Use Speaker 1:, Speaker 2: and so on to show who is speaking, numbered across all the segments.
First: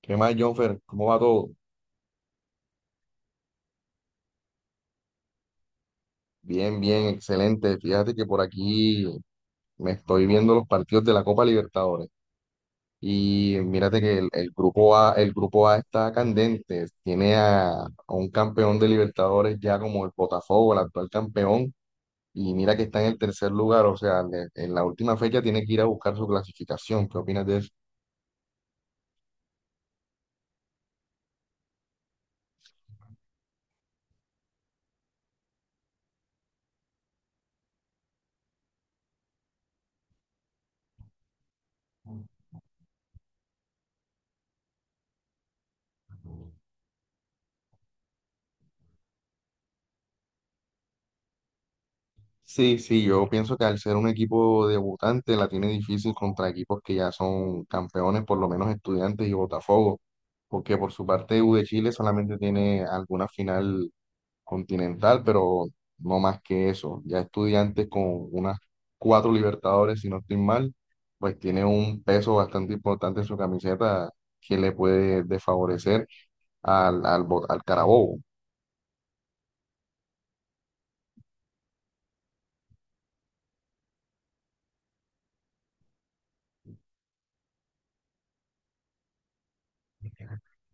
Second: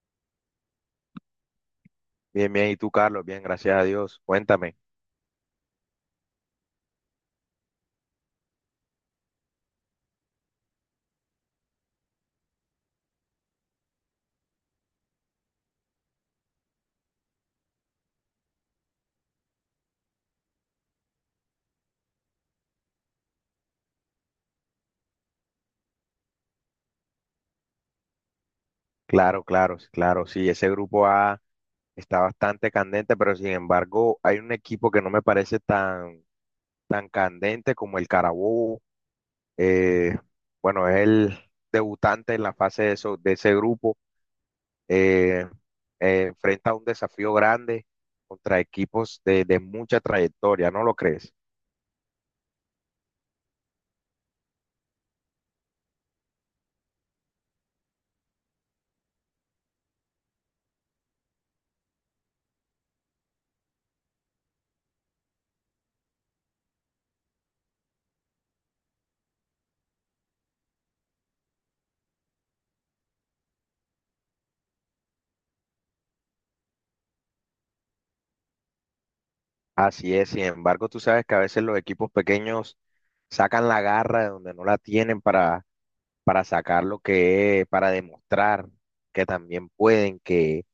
Speaker 1: ¿Qué más, Jonfer? ¿Cómo va todo?
Speaker 2: Bien, bien, ¿y tú, Carlos? Bien, gracias a Dios. Cuéntame.
Speaker 1: Bien, bien, excelente. Fíjate que por aquí me estoy viendo los partidos de la Copa Libertadores. Y mírate que el grupo A, el grupo A está candente. Tiene a un campeón de Libertadores ya como el Botafogo, el actual campeón. Y mira que está en el tercer lugar. O sea, en la última fecha tiene que ir a buscar su clasificación. ¿Qué opinas de eso?
Speaker 2: Claro, claro, claro. Sí, ese grupo A está bastante candente, pero sin embargo, hay un equipo que no me parece tan candente como el Carabobo. Eh, bueno, es el debutante en la fase de ese grupo. Eh, enfrenta un desafío grande contra equipos de mucha trayectoria, ¿no lo crees?
Speaker 1: Sí, sí, yo pienso que al ser un equipo debutante la tiene difícil contra equipos que ya son campeones, por lo menos Estudiantes y Botafogo, porque por su parte U de Chile solamente tiene alguna final continental, pero no más que eso. Ya Estudiantes con unas cuatro Libertadores, si no estoy mal, pues tiene un peso bastante importante en su camiseta que le puede desfavorecer al al Carabobo.
Speaker 2: Así es, sin embargo, tú sabes que a veces los equipos pequeños sacan la garra de donde no la tienen para sacar lo que es, para demostrar que también pueden, que,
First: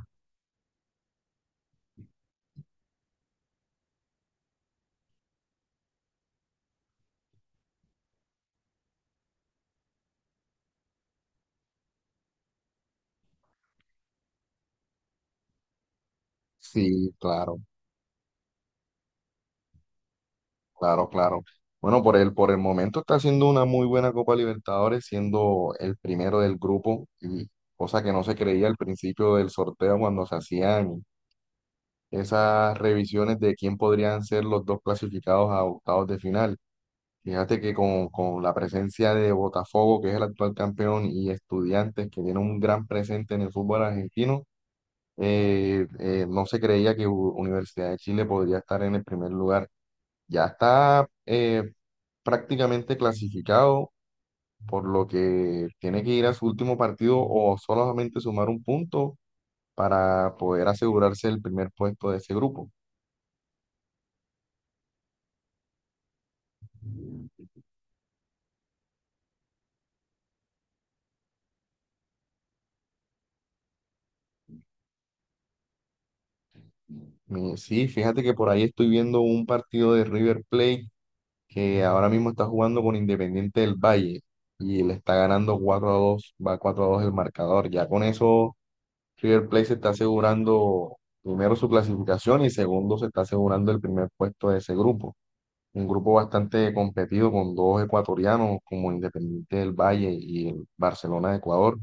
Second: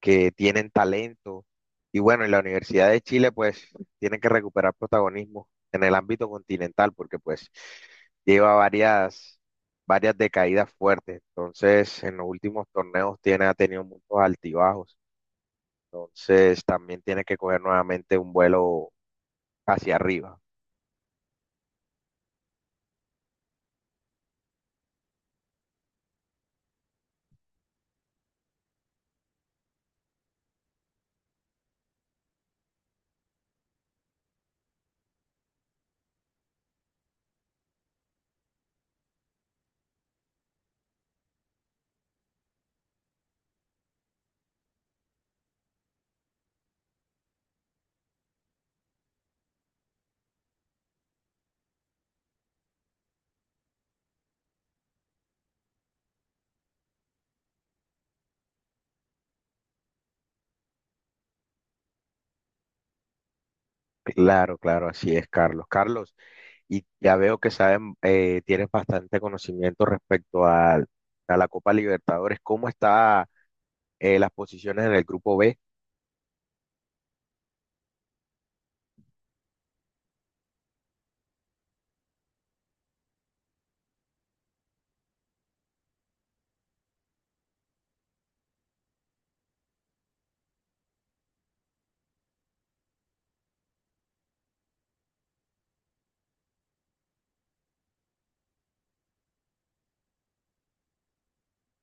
Speaker 2: que tienen talento. Y bueno, en la Universidad de Chile pues tienen que recuperar protagonismo en el ámbito continental porque pues lleva varias decaídas fuertes. Entonces, en los últimos torneos ha tenido muchos altibajos. Entonces, también
Speaker 1: Sí,
Speaker 2: tiene que
Speaker 1: claro.
Speaker 2: coger nuevamente un vuelo hacia arriba.
Speaker 1: Claro, claro. Bueno, por el momento está haciendo una muy buena Copa Libertadores, siendo el primero del grupo, y cosa que no se creía al principio del sorteo cuando se hacían esas revisiones de quién podrían ser los dos clasificados a octavos de final. Fíjate que con la presencia de Botafogo, que es el actual campeón, y Estudiantes, que tiene un gran presente en el fútbol argentino, no se creía que Universidad de Chile podría estar en el primer lugar. Ya está prácticamente clasificado, por lo que tiene que ir a su último partido o solamente sumar un punto para poder asegurarse el primer puesto de ese grupo.
Speaker 2: Claro, claro, así es, Carlos. Y ya veo que tienes bastante conocimiento respecto a la Copa Libertadores. ¿Cómo está las posiciones en el grupo B?
Speaker 1: Sí, fíjate que por ahí estoy viendo un partido de River Plate que ahora mismo está jugando con Independiente del Valle y le está ganando 4-2. Va 4 a 2 el marcador. Ya con eso River Plate se está asegurando primero su clasificación y segundo se está asegurando el primer puesto de ese grupo. Un grupo bastante competido con dos ecuatorianos como Independiente del Valle y el Barcelona de Ecuador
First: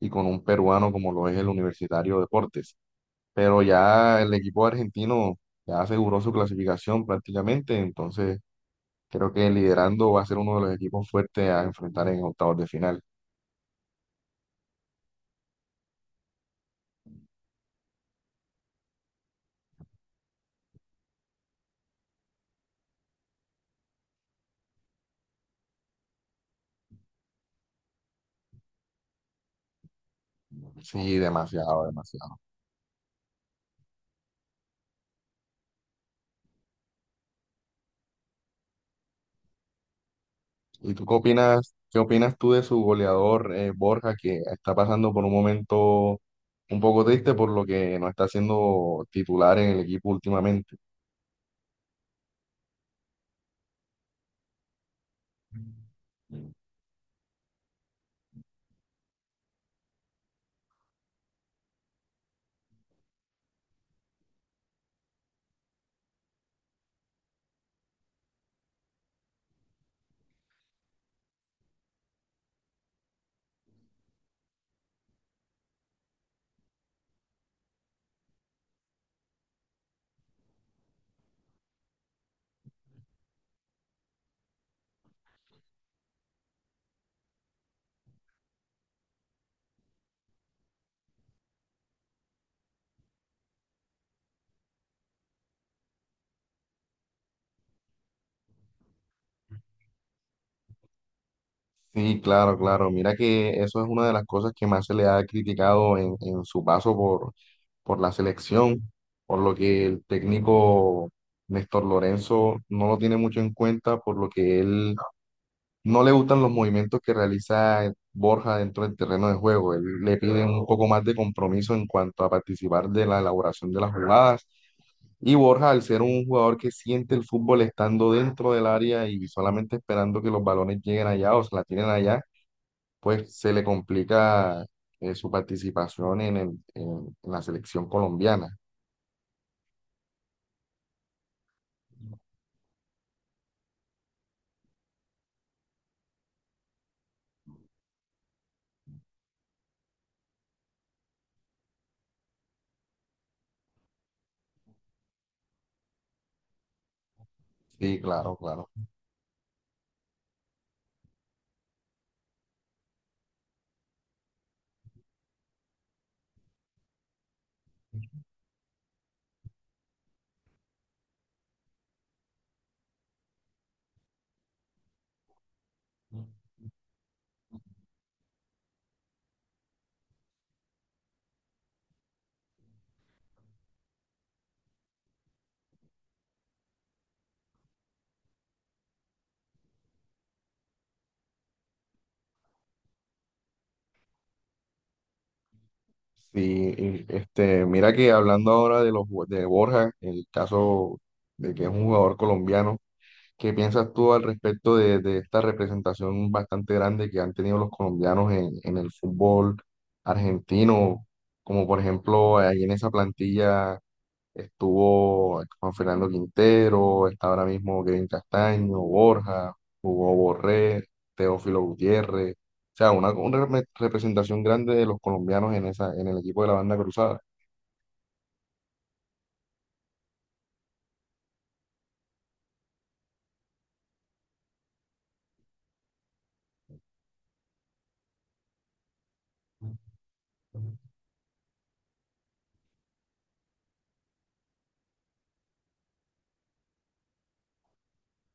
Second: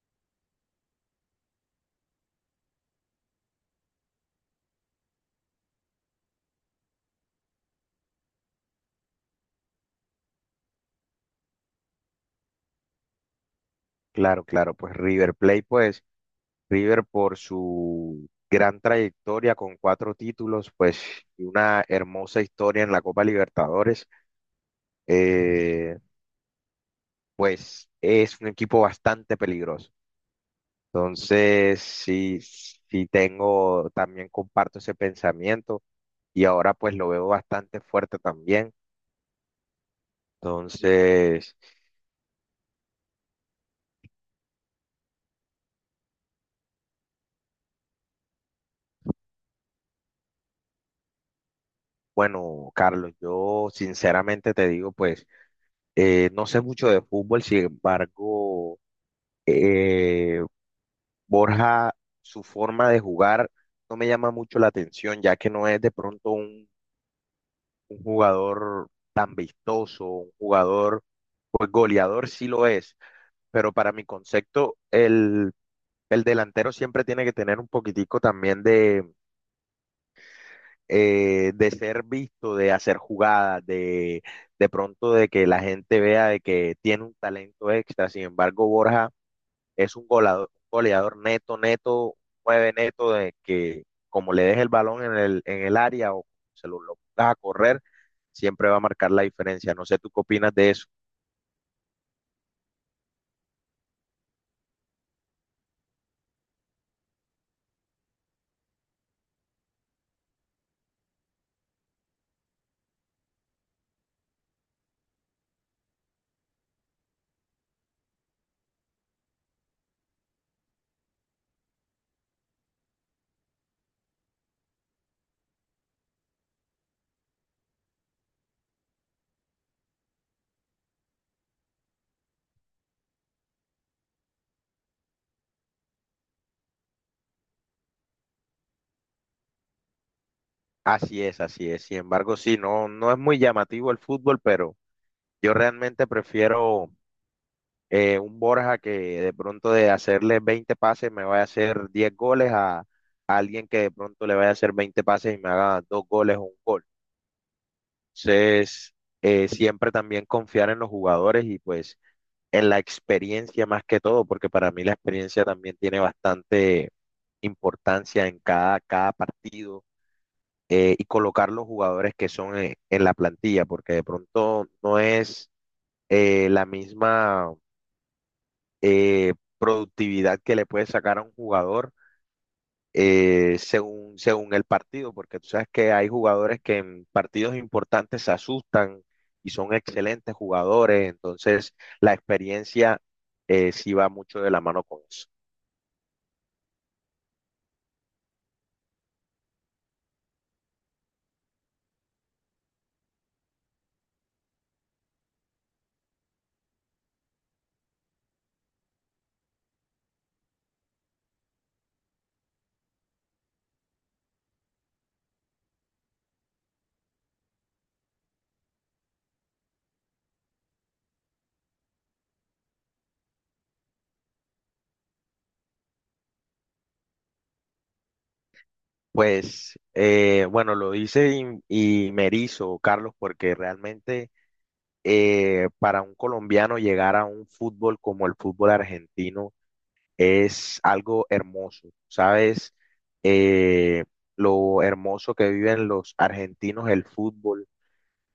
Speaker 1: y con un peruano como lo es el Universitario Deportes. Pero ya el equipo argentino ya aseguró su clasificación prácticamente, entonces creo que liderando va a ser uno de los equipos fuertes a enfrentar en octavos de final.
Speaker 2: Claro, claro, pues River Plate, pues River por su gran trayectoria con cuatro títulos, pues y una hermosa historia en la Copa Libertadores, eh, pues es un equipo bastante peligroso.
Speaker 1: Sí,
Speaker 2: Entonces,
Speaker 1: demasiado, demasiado.
Speaker 2: sí, sí también comparto ese pensamiento y ahora pues lo veo bastante fuerte también.
Speaker 1: ¿Y tú
Speaker 2: Entonces,
Speaker 1: qué opinas tú de su goleador Borja, que está pasando por un momento un poco triste por lo que no está siendo titular en el equipo últimamente?
Speaker 2: bueno, Carlos, yo sinceramente te digo, pues no sé mucho de fútbol, sin embargo, eh, Borja, su forma de jugar no me llama mucho la atención, ya que no es de pronto un jugador tan vistoso, un jugador, pues goleador sí lo es, pero para mi concepto, el delantero siempre tiene que tener un poquitico también de ser visto, de hacer jugadas, de pronto de que la gente vea de que tiene un talento extra. Sin embargo, Borja es un goleador, goleador neto, neto, nueve neto, de que como le deje el balón en el área o lo pongas a correr, siempre va a marcar la diferencia. No sé tú qué opinas de eso.
Speaker 1: Sí, claro, claro. Mira que eso es una de las cosas que más se le ha criticado en su paso por la selección, por lo que el técnico Néstor Lorenzo no lo tiene mucho en cuenta, por lo que él no le gustan los movimientos que realiza Borja dentro del terreno de juego. Él le piden un poco más de compromiso en cuanto a participar de la elaboración de las jugadas. Y Borja, al ser un jugador que siente el fútbol estando dentro del área y solamente esperando que los balones lleguen allá o se la tienen allá, pues se le complica su participación en la selección colombiana.
Speaker 2: Así es, así es. Sin embargo, sí, no, no es muy llamativo el fútbol, pero yo realmente prefiero un Borja que de pronto de hacerle 20 pases me vaya a hacer 10 goles a alguien que de pronto le vaya a hacer 20 pases y me haga dos goles o un gol.
Speaker 1: Sí, claro, claro.
Speaker 2: Entonces, siempre también confiar en los jugadores y pues en la experiencia más que todo, porque para mí la experiencia también tiene bastante importancia en cada partido, y colocar los jugadores que son, en la plantilla, porque de pronto no es, la misma, productividad que le puede sacar a un jugador, según el partido, porque tú sabes que hay jugadores que en partidos importantes se asustan y son excelentes jugadores. Entonces la experiencia, sí va mucho de la mano con eso.
Speaker 1: Sí, y, este, mira que hablando ahora de de Borja, el caso de que es un jugador colombiano, ¿qué piensas tú al respecto de esta representación bastante grande que han tenido los colombianos en el fútbol argentino? Como por ejemplo, ahí en esa plantilla estuvo Juan Fernando Quintero, está ahora mismo Kevin Castaño, Borja, Hugo Borré, Teófilo Gutiérrez. O sea, una representación grande de los colombianos en esa, en el equipo de la banda cruzada.
Speaker 2: Pues bueno, lo dice y me erizo, Carlos, porque realmente, para un colombiano llegar a un fútbol como el fútbol argentino, es algo hermoso, ¿sabes? Eh, lo hermoso que viven los argentinos el fútbol,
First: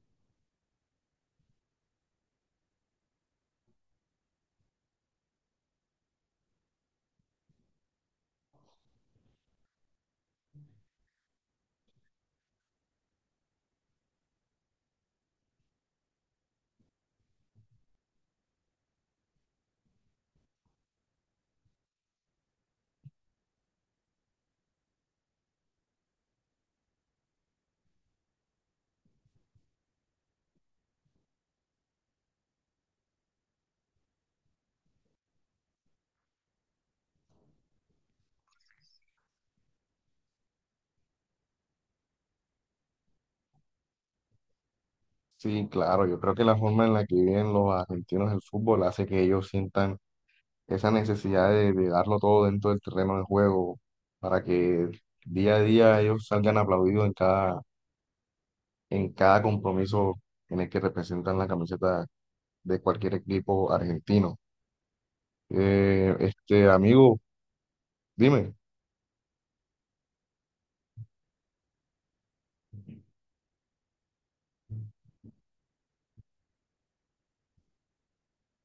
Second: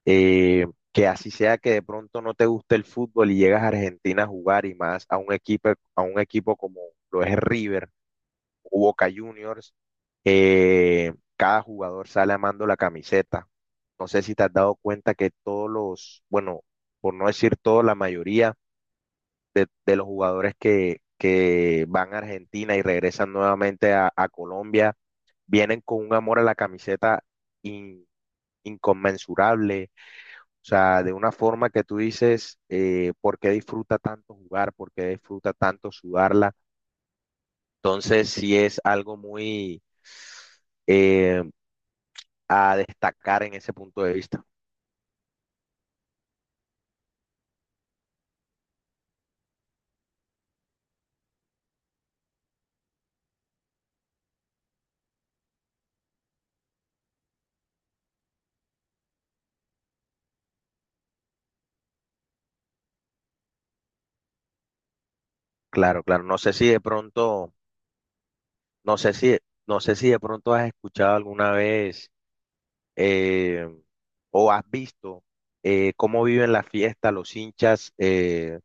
Speaker 2: eh, que así sea que de pronto no te guste el fútbol y llegas a Argentina a jugar y más a un equipo, como lo es River o Boca Juniors, cada jugador sale amando la camiseta. No sé si te has dado cuenta que todos los, bueno, por no decir todo, la mayoría de los jugadores que van a Argentina y regresan nuevamente a Colombia, vienen con un amor a la camiseta in- inconmensurable, o sea, de una forma que tú dices, ¿por qué disfruta tanto jugar? ¿Por qué disfruta tanto sudarla? Entonces, sí es algo muy, eh, a destacar en ese punto de vista.
Speaker 1: Sí, claro, yo creo que la forma en la que viven los argentinos el fútbol hace que ellos sientan esa necesidad de darlo todo dentro del terreno de juego para que día a día ellos salgan aplaudidos en cada compromiso en el que representan la camiseta de cualquier equipo argentino.
Speaker 2: Claro, claro. No sé si
Speaker 1: Este
Speaker 2: de
Speaker 1: amigo,
Speaker 2: pronto,
Speaker 1: dime.
Speaker 2: no sé si, no sé si de pronto has escuchado alguna vez, eh, o has visto, cómo viven la fiesta los hinchas,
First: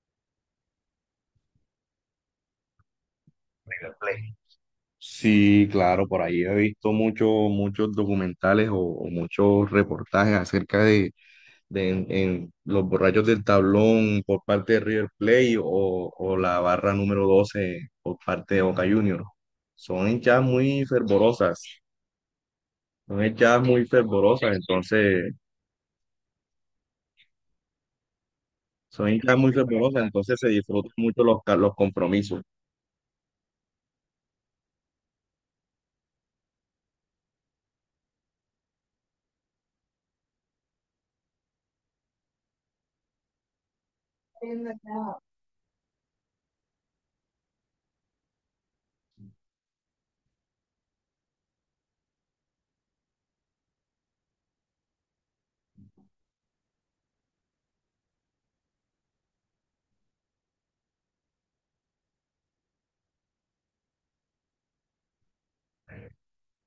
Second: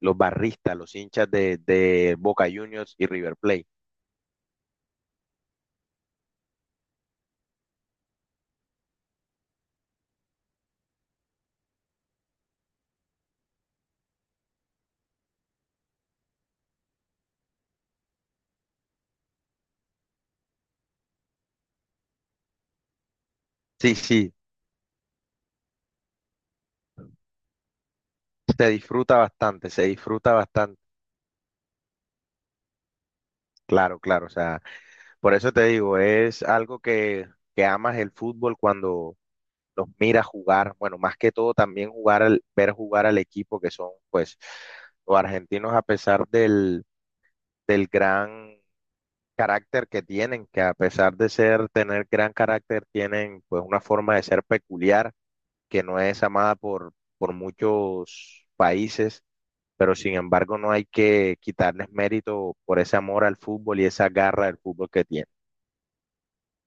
Speaker 2: los barristas, los hinchas de Boca Juniors y River Plate.
Speaker 1: River Plate. Sí, claro, por ahí he visto muchos documentales o muchos reportajes acerca de en los borrachos del tablón por parte de River Plate o la barra número 12 por parte de Boca Juniors. Son hinchas muy fervorosas, son hinchas muy
Speaker 2: Sí, sí,
Speaker 1: fervorosas, entonces,
Speaker 2: se
Speaker 1: Son
Speaker 2: disfruta
Speaker 1: hinchas muy
Speaker 2: bastante, se
Speaker 1: fervorosas,
Speaker 2: disfruta
Speaker 1: entonces se
Speaker 2: bastante.
Speaker 1: disfrutan mucho los compromisos.
Speaker 2: Claro, claro, o sea, por eso te digo, es algo que amas el fútbol cuando los miras jugar, bueno, más que todo también ver jugar al equipo que son, pues, los argentinos, a pesar del gran carácter que tienen, que a pesar de tener gran carácter, tienen pues una forma de ser peculiar, que no es amada por muchos países, pero sin embargo no hay que quitarles mérito por ese amor al fútbol y esa garra del fútbol que tienen.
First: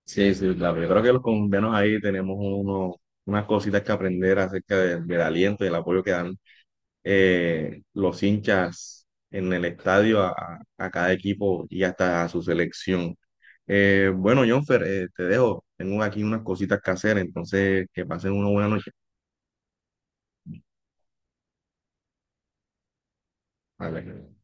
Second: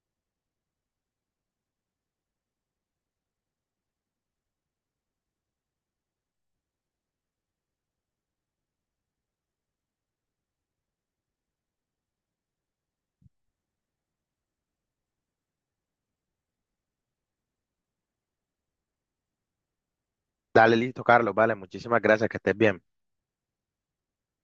Speaker 1: Sí, sí, claro. Yo creo que los colombianos ahí tenemos unas cositas que aprender acerca del aliento y el apoyo que dan los hinchas en el estadio a cada equipo y hasta a su selección. Bueno, Jonfer, te dejo. Tengo aquí unas cositas que hacer, entonces que pasen una buena noche.
Speaker 2: Dale, listo, Carlos, vale, muchísimas gracias, que estés bien.
Speaker 1: Vale.